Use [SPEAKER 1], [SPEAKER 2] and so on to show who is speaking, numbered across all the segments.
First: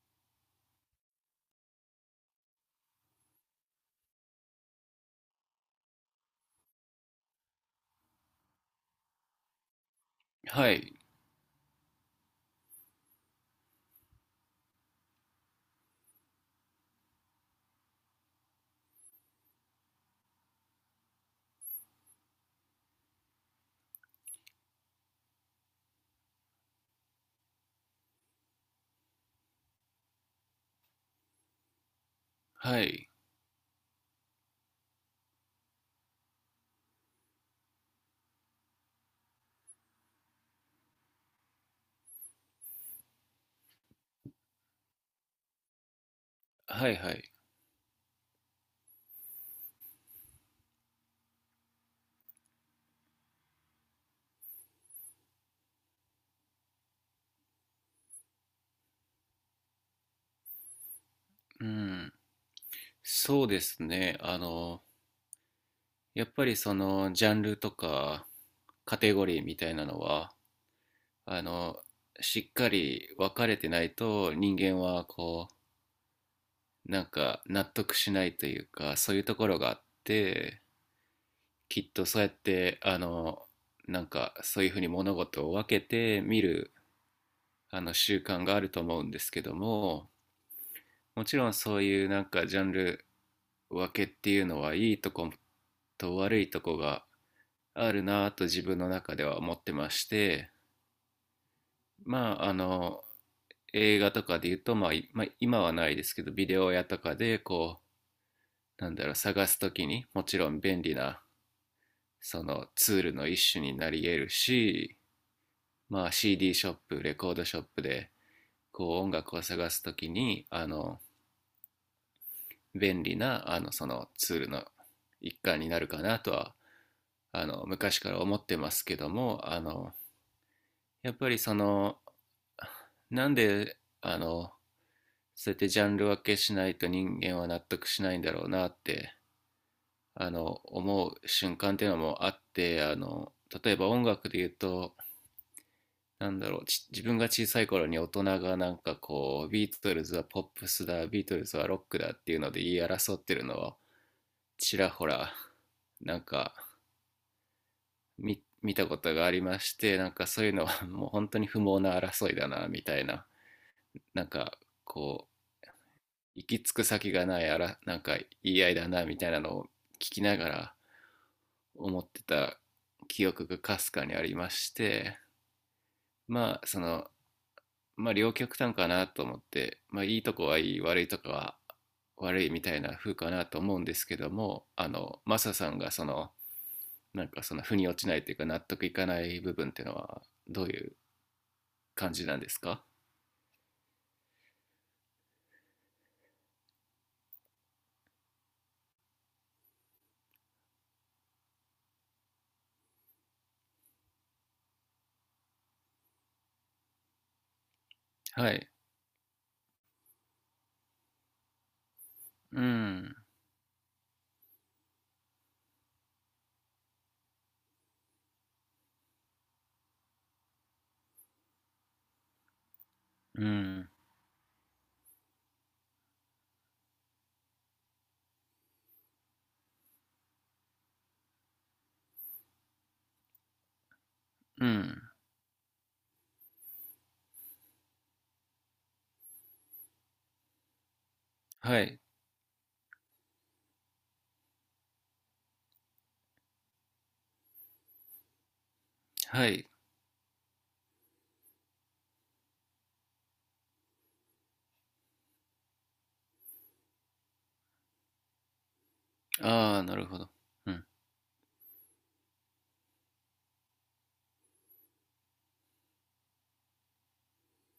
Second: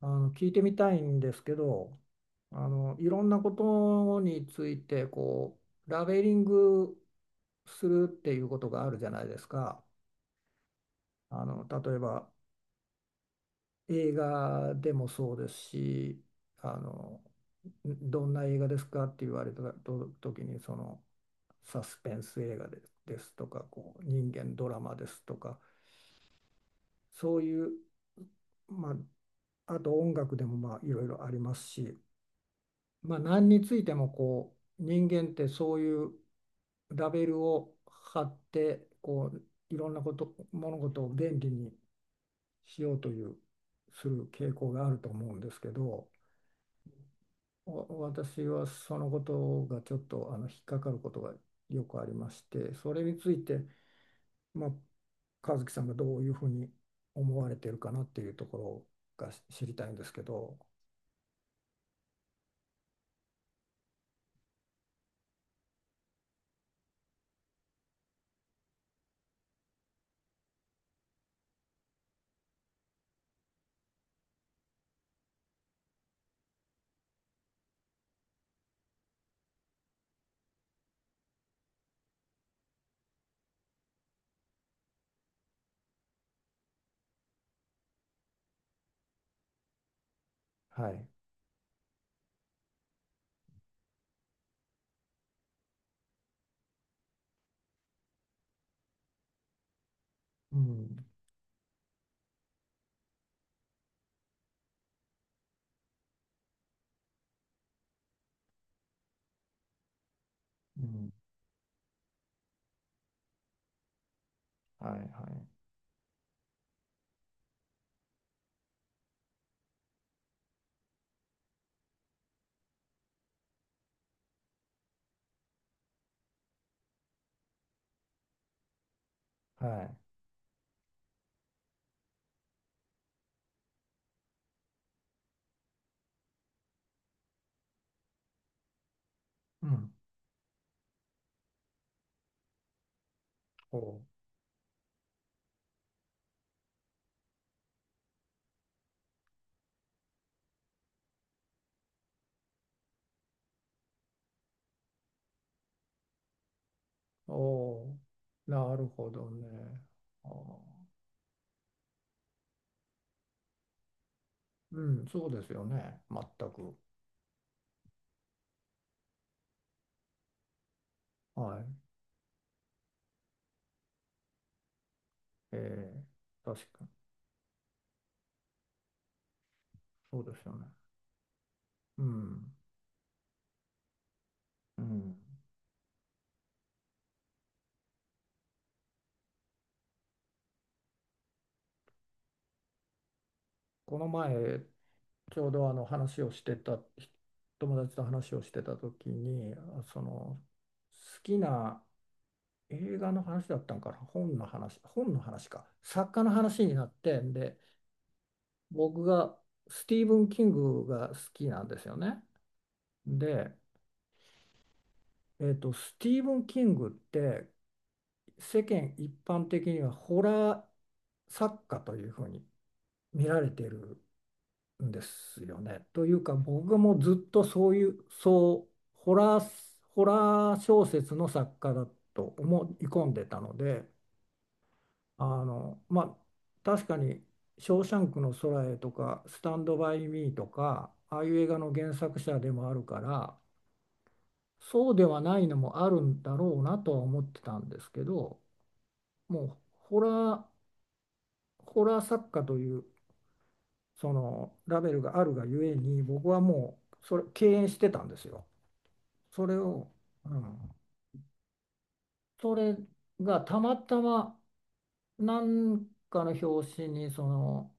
[SPEAKER 1] 聞いてみたいんですけど、いろんなことについてこうラベリングするっていうことがあるじゃないですか。
[SPEAKER 2] はい、
[SPEAKER 1] 例えば、映画でもそうですし、あのどんな映画ですかって言われたと時にその、サスペンス映画ですとか、こう人間ドラマですとか、そういう、まあ、あと音楽でもまあいろいろありますし。
[SPEAKER 2] はい、
[SPEAKER 1] まあ、何についてもこう人間ってそういうラベルを貼って、こういろんな物事を便利にしようというする傾向があると思うんですけど、
[SPEAKER 2] はいはい。
[SPEAKER 1] 私はそのことがちょっと引っかかることがよくありまして、それについて、まあ、和樹さんがどういうふうに思われてるかなっていうところが知りたいんですけど。
[SPEAKER 2] うん。そうですね。やっぱりそのジャンルとかカテゴリーみたいなのは、あの、しっかり分かれてないと人間はこう、なんか納得しないというか、そういうところがあって、きっとそうやって、なんかそういうふうに物事を分けて見る、習慣があると思うんですけども、
[SPEAKER 1] はい。
[SPEAKER 2] もちろんそういうなんかジャンル分けっていうのはいいとこと悪いとこがあるなぁと自分の中では思ってまして、
[SPEAKER 1] うん。
[SPEAKER 2] まあ、映画とかで言うと、まあいまあ今はないですけどビデオ屋とかでこうなんだろう探すときにもちろん
[SPEAKER 1] う
[SPEAKER 2] 便利
[SPEAKER 1] ん。
[SPEAKER 2] なそのツールの一種になり得る
[SPEAKER 1] は
[SPEAKER 2] し、
[SPEAKER 1] いは
[SPEAKER 2] まあ、CD ショップレコードショップでこう音楽を探すときに便利なそのツールの一環になるかなとは昔から思ってますけども、
[SPEAKER 1] い。はい。
[SPEAKER 2] やっぱりその、なんでそうやってジャンル分けしないと人間は納得しないんだろうなって
[SPEAKER 1] うん。
[SPEAKER 2] 思う瞬間っていうのもあって、例
[SPEAKER 1] お
[SPEAKER 2] えば
[SPEAKER 1] う、
[SPEAKER 2] 音楽で言うと、なんだろう、自分が小さい頃に大人がなんかこうビートルズはポップスだビートルズはロックだっていうので言い争ってるのをちらほらなんか
[SPEAKER 1] お
[SPEAKER 2] 見、
[SPEAKER 1] ー、
[SPEAKER 2] 見
[SPEAKER 1] なる
[SPEAKER 2] たこ
[SPEAKER 1] ほ
[SPEAKER 2] とが
[SPEAKER 1] ど
[SPEAKER 2] あり
[SPEAKER 1] ね。
[SPEAKER 2] まして、なんか
[SPEAKER 1] あー、
[SPEAKER 2] そういうのは もう本当に不毛な争いだな、みたいな、なんか
[SPEAKER 1] うん、そ
[SPEAKER 2] こ
[SPEAKER 1] う
[SPEAKER 2] う、
[SPEAKER 1] ですよね。全
[SPEAKER 2] 行き着
[SPEAKER 1] く。
[SPEAKER 2] く先がないあら、なんか言い合いだな、みたいなのを聞きながら
[SPEAKER 1] はい。
[SPEAKER 2] 思ってた記憶がかすかにありまして、
[SPEAKER 1] ええ、
[SPEAKER 2] ま
[SPEAKER 1] 確
[SPEAKER 2] あそ
[SPEAKER 1] かに。
[SPEAKER 2] の、まあ両極端かなと思って、まあい
[SPEAKER 1] そ
[SPEAKER 2] い
[SPEAKER 1] う
[SPEAKER 2] と
[SPEAKER 1] です
[SPEAKER 2] こ
[SPEAKER 1] よ
[SPEAKER 2] は
[SPEAKER 1] ね。
[SPEAKER 2] いい、悪いとこは
[SPEAKER 1] う
[SPEAKER 2] 悪い
[SPEAKER 1] ん。
[SPEAKER 2] みたいな風かなと思うんですけども、
[SPEAKER 1] うん。
[SPEAKER 2] マサさんがその、なんかその腑に落ちないというか納得いかない部分っていうのはどういう感じなんですか？
[SPEAKER 1] この前、ちょうどあの話をしてた、友達と話をしてた時に、好きな映画の話だったんかな。本の話か。作家の話になって、で、
[SPEAKER 2] はい。
[SPEAKER 1] 僕がスティーブン・キングが好きなんですよね。
[SPEAKER 2] うん、
[SPEAKER 1] で、スティーブン・キングって世間一般的にはホラー作家というふうに見ら
[SPEAKER 2] う
[SPEAKER 1] れて
[SPEAKER 2] ん、
[SPEAKER 1] るんですよね。というか僕もずっとそういう、そう、ホラー、ホラー小説の作家だと思い込んでたので、
[SPEAKER 2] うん。
[SPEAKER 1] まあ、確かに「ショーシャンクの空へ」とか「スタンド・バイ・ミー」とかああいう映画の
[SPEAKER 2] は
[SPEAKER 1] 原
[SPEAKER 2] い、
[SPEAKER 1] 作者でもあるから、そうではないのもあるんだろうなとは思ってたんですけど、も
[SPEAKER 2] は
[SPEAKER 1] う
[SPEAKER 2] い。
[SPEAKER 1] ホラー作家というそのラベルがあるがゆえに、僕はもうそれ敬遠してたんですよ。それ
[SPEAKER 2] ああ、
[SPEAKER 1] を、
[SPEAKER 2] なるほ
[SPEAKER 1] う
[SPEAKER 2] ど。う
[SPEAKER 1] ん、
[SPEAKER 2] ん。
[SPEAKER 1] それがたまたま何かの表紙にその、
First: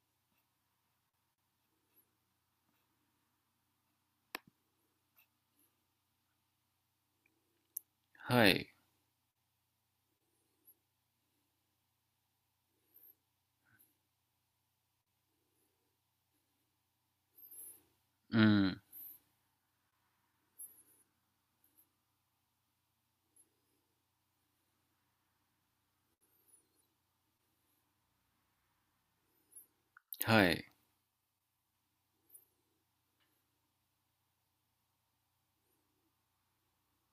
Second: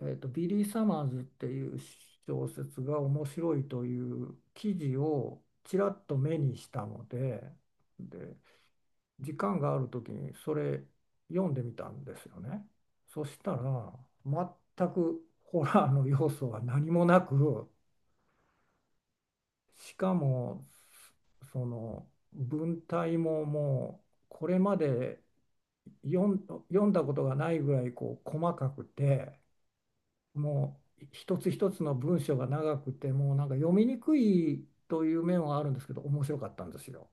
[SPEAKER 1] ビリー・サマーズっていう小説が面白いという記事をちらっと目にしたので、で
[SPEAKER 2] はい。
[SPEAKER 1] 時間がある時にそれ読んでみたんですよね。そしたら全くホラーの要素は何もなく、
[SPEAKER 2] うん。
[SPEAKER 1] しかもその文体も、もうこれまで読んだことがないぐらいこう細かくて、
[SPEAKER 2] はい。
[SPEAKER 1] もう一つ一つの文章が長くて、もうなんか読みにくいという面はあるんですけど、面白かったんですよ。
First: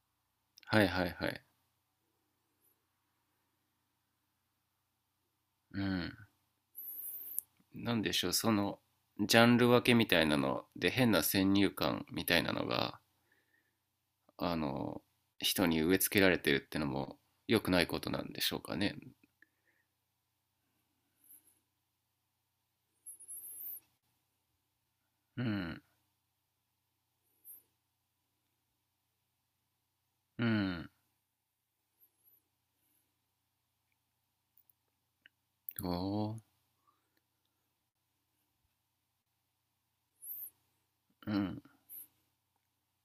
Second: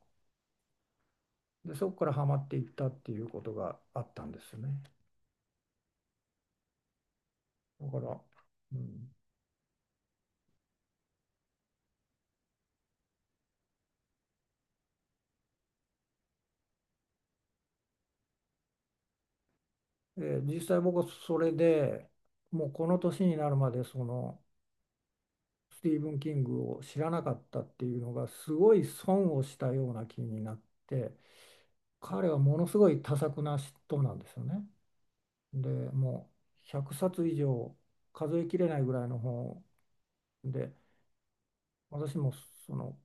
[SPEAKER 2] はいはいはい。
[SPEAKER 1] でそこからハマっていったっていうことがあったんですね。
[SPEAKER 2] うん。
[SPEAKER 1] だ
[SPEAKER 2] な
[SPEAKER 1] か
[SPEAKER 2] んで
[SPEAKER 1] ら、
[SPEAKER 2] しょう、そ
[SPEAKER 1] う
[SPEAKER 2] の、
[SPEAKER 1] ん、
[SPEAKER 2] ジャンル分けみたいなので、変な先入観みたいなのが、あの、人に植え付けられてるってのも良くないことなんでしょうかね。
[SPEAKER 1] で実際、僕はそれでもうこの年になるまでその
[SPEAKER 2] う
[SPEAKER 1] ス
[SPEAKER 2] ん。
[SPEAKER 1] ティーブン・キングを知らなかったっていうのがすごい損をしたような気に
[SPEAKER 2] う
[SPEAKER 1] なっ
[SPEAKER 2] ん。
[SPEAKER 1] て、彼はものすごい多作な人なんですよね。で
[SPEAKER 2] お
[SPEAKER 1] も
[SPEAKER 2] お。
[SPEAKER 1] う100冊以上、数えきれないぐらいの本で、
[SPEAKER 2] うん。
[SPEAKER 1] 私もその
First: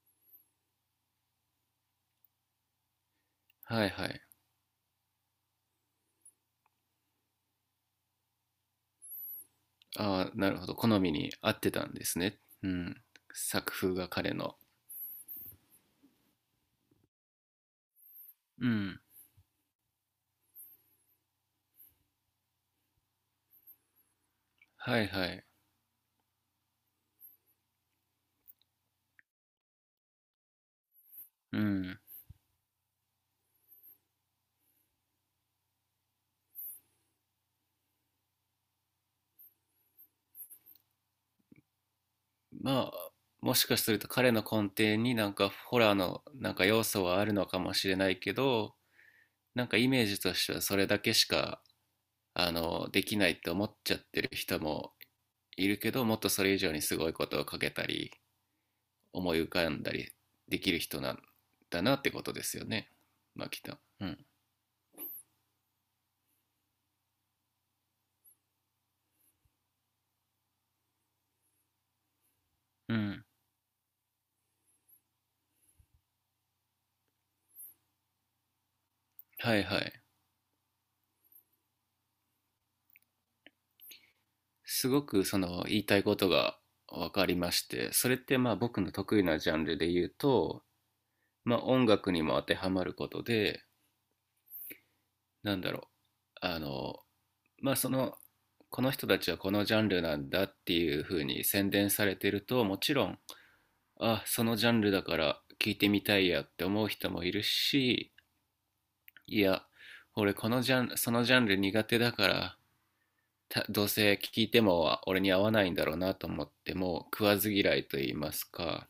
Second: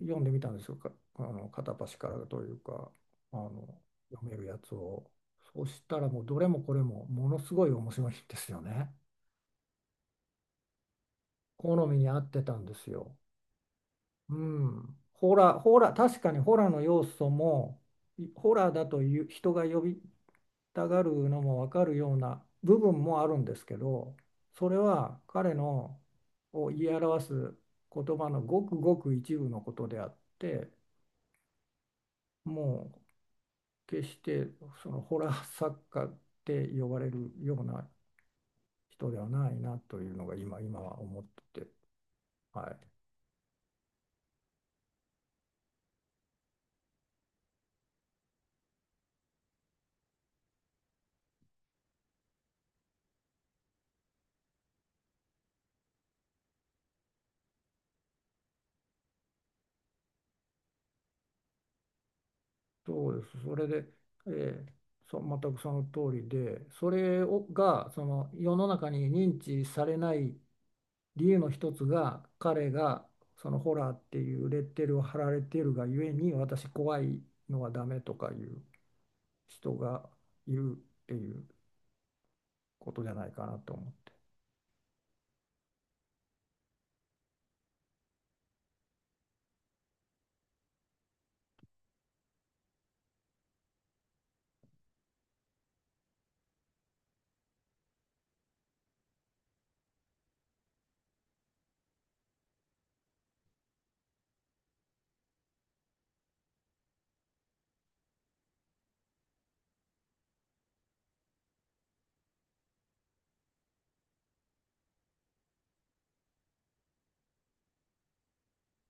[SPEAKER 1] 読んでみたんですよ、か、あの片っ端からというか、あの
[SPEAKER 2] はいはい。
[SPEAKER 1] 読めるやつを。そしたらもうどれもこれもものすごい面白いんですよね。
[SPEAKER 2] ああ、なるほど。好みに合ってた
[SPEAKER 1] 好
[SPEAKER 2] ん
[SPEAKER 1] み
[SPEAKER 2] で
[SPEAKER 1] に合
[SPEAKER 2] す
[SPEAKER 1] っ
[SPEAKER 2] ね。
[SPEAKER 1] てたん
[SPEAKER 2] う
[SPEAKER 1] です
[SPEAKER 2] ん。
[SPEAKER 1] よ。
[SPEAKER 2] 作風が彼
[SPEAKER 1] う
[SPEAKER 2] の。
[SPEAKER 1] ん。ホラー、ホラー、確かにホラーの要素も、いホ
[SPEAKER 2] う
[SPEAKER 1] ラーだ
[SPEAKER 2] ん。
[SPEAKER 1] という人が呼びたがるのも分かるような部分もあるんですけど、それ
[SPEAKER 2] はい
[SPEAKER 1] は
[SPEAKER 2] はい。
[SPEAKER 1] 彼のを言い表す言葉のごくごく一部のことであって、
[SPEAKER 2] うん。
[SPEAKER 1] もう決してそのホラー作家って呼ばれるような人ではないなというのが、今は思ってて、はい、
[SPEAKER 2] まあ、もしかすると彼の根底になんかホラーのなんか要素はあるのかもしれないけど、なんかイメージとしてはそれだけしか、できないって思っちゃってる人もいるけど、もっとそれ以上にすごいことをかけたり、思い浮かんだりできる人なんだなってことですよね。
[SPEAKER 1] そうです。
[SPEAKER 2] まあ、
[SPEAKER 1] そ
[SPEAKER 2] きっ
[SPEAKER 1] れ
[SPEAKER 2] と。
[SPEAKER 1] で、
[SPEAKER 2] うん。
[SPEAKER 1] えーそ全くその通りで、それがその世の中に認知されない理由の一つが、彼
[SPEAKER 2] う
[SPEAKER 1] が
[SPEAKER 2] ん。
[SPEAKER 1] そのホラーっていうレッテルを貼られているがゆえに、私怖いのはダメとかいう
[SPEAKER 2] はい
[SPEAKER 1] 人
[SPEAKER 2] はい。
[SPEAKER 1] がいるっていうことじゃないかなと思って。
[SPEAKER 2] すごくその言いたいことが分かりまして、それってまあ僕の得意なジャンルで言うと、まあ、音楽にも当てはまることで、なんだろう、あのまあ、その、この人たちはこのジャンルなんだっていう風に宣伝されてると、もちろんあ、そのジャンルだから聞いてみたいやって思う人もいるし、いや、俺このジャンそのジャンル苦手だからどうせ聴いても俺に合わないんだろうなと思っても、食わず嫌いと言いますか、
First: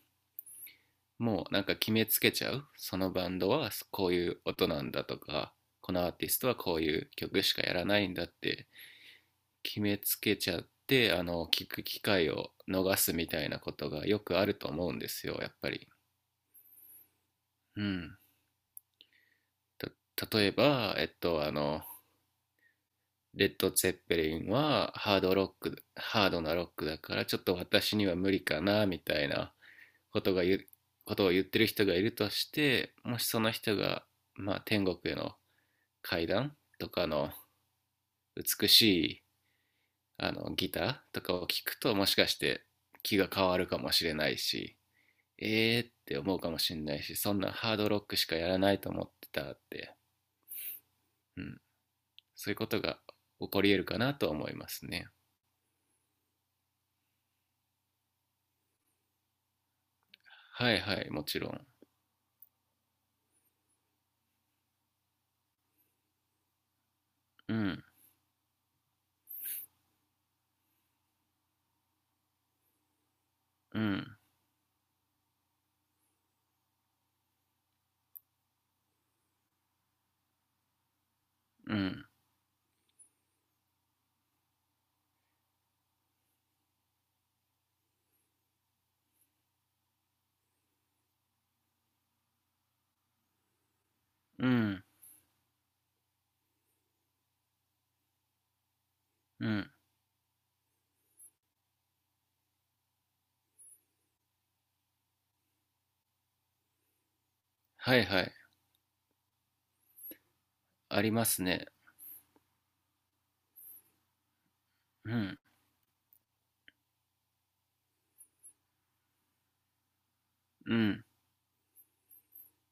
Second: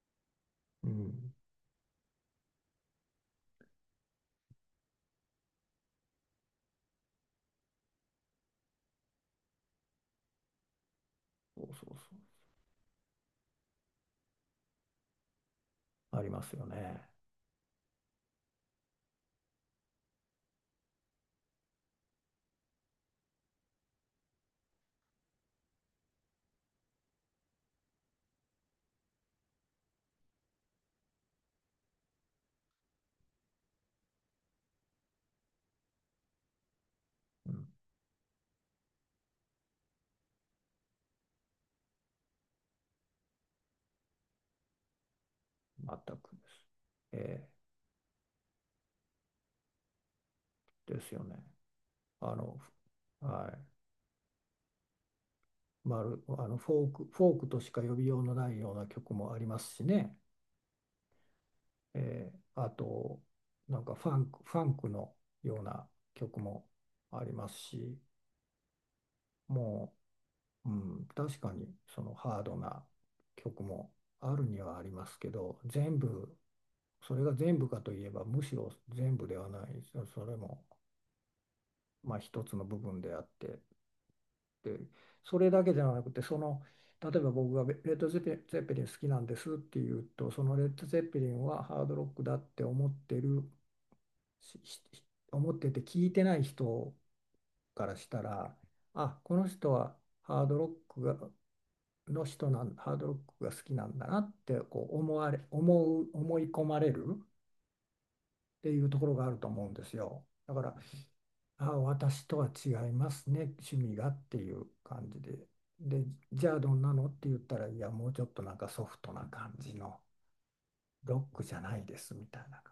[SPEAKER 1] うん、
[SPEAKER 2] もうなんか決めつけちゃう。そのバンドはこういう音なんだとか、このアーティストはこういう曲しかやらないんだって決めつけちゃって、
[SPEAKER 1] そう
[SPEAKER 2] 聞く
[SPEAKER 1] そう
[SPEAKER 2] 機
[SPEAKER 1] そ
[SPEAKER 2] 会
[SPEAKER 1] う。
[SPEAKER 2] を逃すみたいなことがよくあると思うんですよ、やっぱり。
[SPEAKER 1] ありますよね。
[SPEAKER 2] うん。例えば、レッド・ツェッペリンはハードロック、ハードなロックだからちょっと私には無理かな、みたいなことが言う、ことを言ってる人がいるとして、もしその人が、まあ、天国への階段とかの
[SPEAKER 1] うん、
[SPEAKER 2] 美しいギターとかを聴くと、もしかして気が変わるかもしれないし、えーっ
[SPEAKER 1] 全
[SPEAKER 2] て
[SPEAKER 1] く
[SPEAKER 2] 思う
[SPEAKER 1] で
[SPEAKER 2] かも
[SPEAKER 1] す。
[SPEAKER 2] しれないし、そん
[SPEAKER 1] え
[SPEAKER 2] なハードロックしかやらないと思ってたって、
[SPEAKER 1] ですよね。
[SPEAKER 2] うん、
[SPEAKER 1] あ
[SPEAKER 2] そういう
[SPEAKER 1] の、
[SPEAKER 2] ことが起
[SPEAKER 1] はい。
[SPEAKER 2] こり得るかなと思いますね。
[SPEAKER 1] フォークとしか呼びようのないような曲もありますしね。
[SPEAKER 2] はいはい、もちろん。
[SPEAKER 1] あと、なんかファンクのような曲もありま
[SPEAKER 2] う
[SPEAKER 1] す
[SPEAKER 2] ん、
[SPEAKER 1] し、もうん、確かにそのハードな曲
[SPEAKER 2] う
[SPEAKER 1] も
[SPEAKER 2] ん、
[SPEAKER 1] あるにはありますけど、それが全部かといえば、むしろ全部ではない、それも、
[SPEAKER 2] うん、
[SPEAKER 1] まあ、一つの部分であって、それだけじゃなくて例えば、僕がレッド・ゼッペリン好きなんですって言うと、そのレッド・ゼッペリンはハードロックだって
[SPEAKER 2] う
[SPEAKER 1] しし
[SPEAKER 2] ん、
[SPEAKER 1] 思ってて聞いてない人からしたら、あ、この
[SPEAKER 2] うん。
[SPEAKER 1] 人はハードロックがハードロックが好きなんだなって、こう思われ思う思い込まれるっ
[SPEAKER 2] はいはい。
[SPEAKER 1] ていうところがあると思うんですよ。だから、
[SPEAKER 2] あります
[SPEAKER 1] あ、
[SPEAKER 2] ね。
[SPEAKER 1] 私とは違いますね、趣味がっていう感
[SPEAKER 2] う
[SPEAKER 1] じ
[SPEAKER 2] ん、
[SPEAKER 1] で。で、じゃあどんなのって言ったら、いや、もうちょっとなんかソフトな感じの
[SPEAKER 2] うん。
[SPEAKER 1] ロックじゃないですみたいな、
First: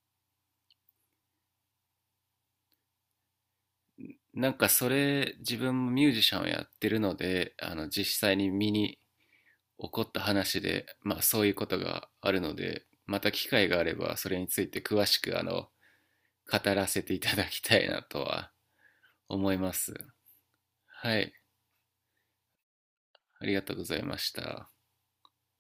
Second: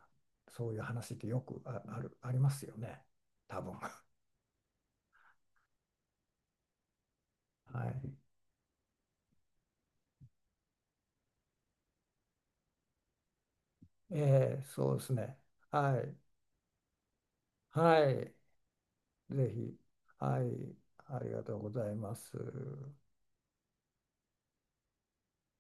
[SPEAKER 1] そういう話ってよくあ、ある、ありますよね、多分。
[SPEAKER 2] なんかそれ自分もミュージシャンをやってるので、
[SPEAKER 1] はい。
[SPEAKER 2] 実際に身に起こった話で、まあ、そういうことがあるので、また機会があれば、それについて
[SPEAKER 1] そうで
[SPEAKER 2] 詳
[SPEAKER 1] す
[SPEAKER 2] しく、
[SPEAKER 1] ね。はい。
[SPEAKER 2] 語らせていただきたいな
[SPEAKER 1] は
[SPEAKER 2] と
[SPEAKER 1] い。
[SPEAKER 2] は
[SPEAKER 1] ぜ
[SPEAKER 2] 思いま
[SPEAKER 1] ひ。
[SPEAKER 2] す。
[SPEAKER 1] はい。
[SPEAKER 2] は
[SPEAKER 1] あり
[SPEAKER 2] い。
[SPEAKER 1] がとうございます。
[SPEAKER 2] ありがとうございました。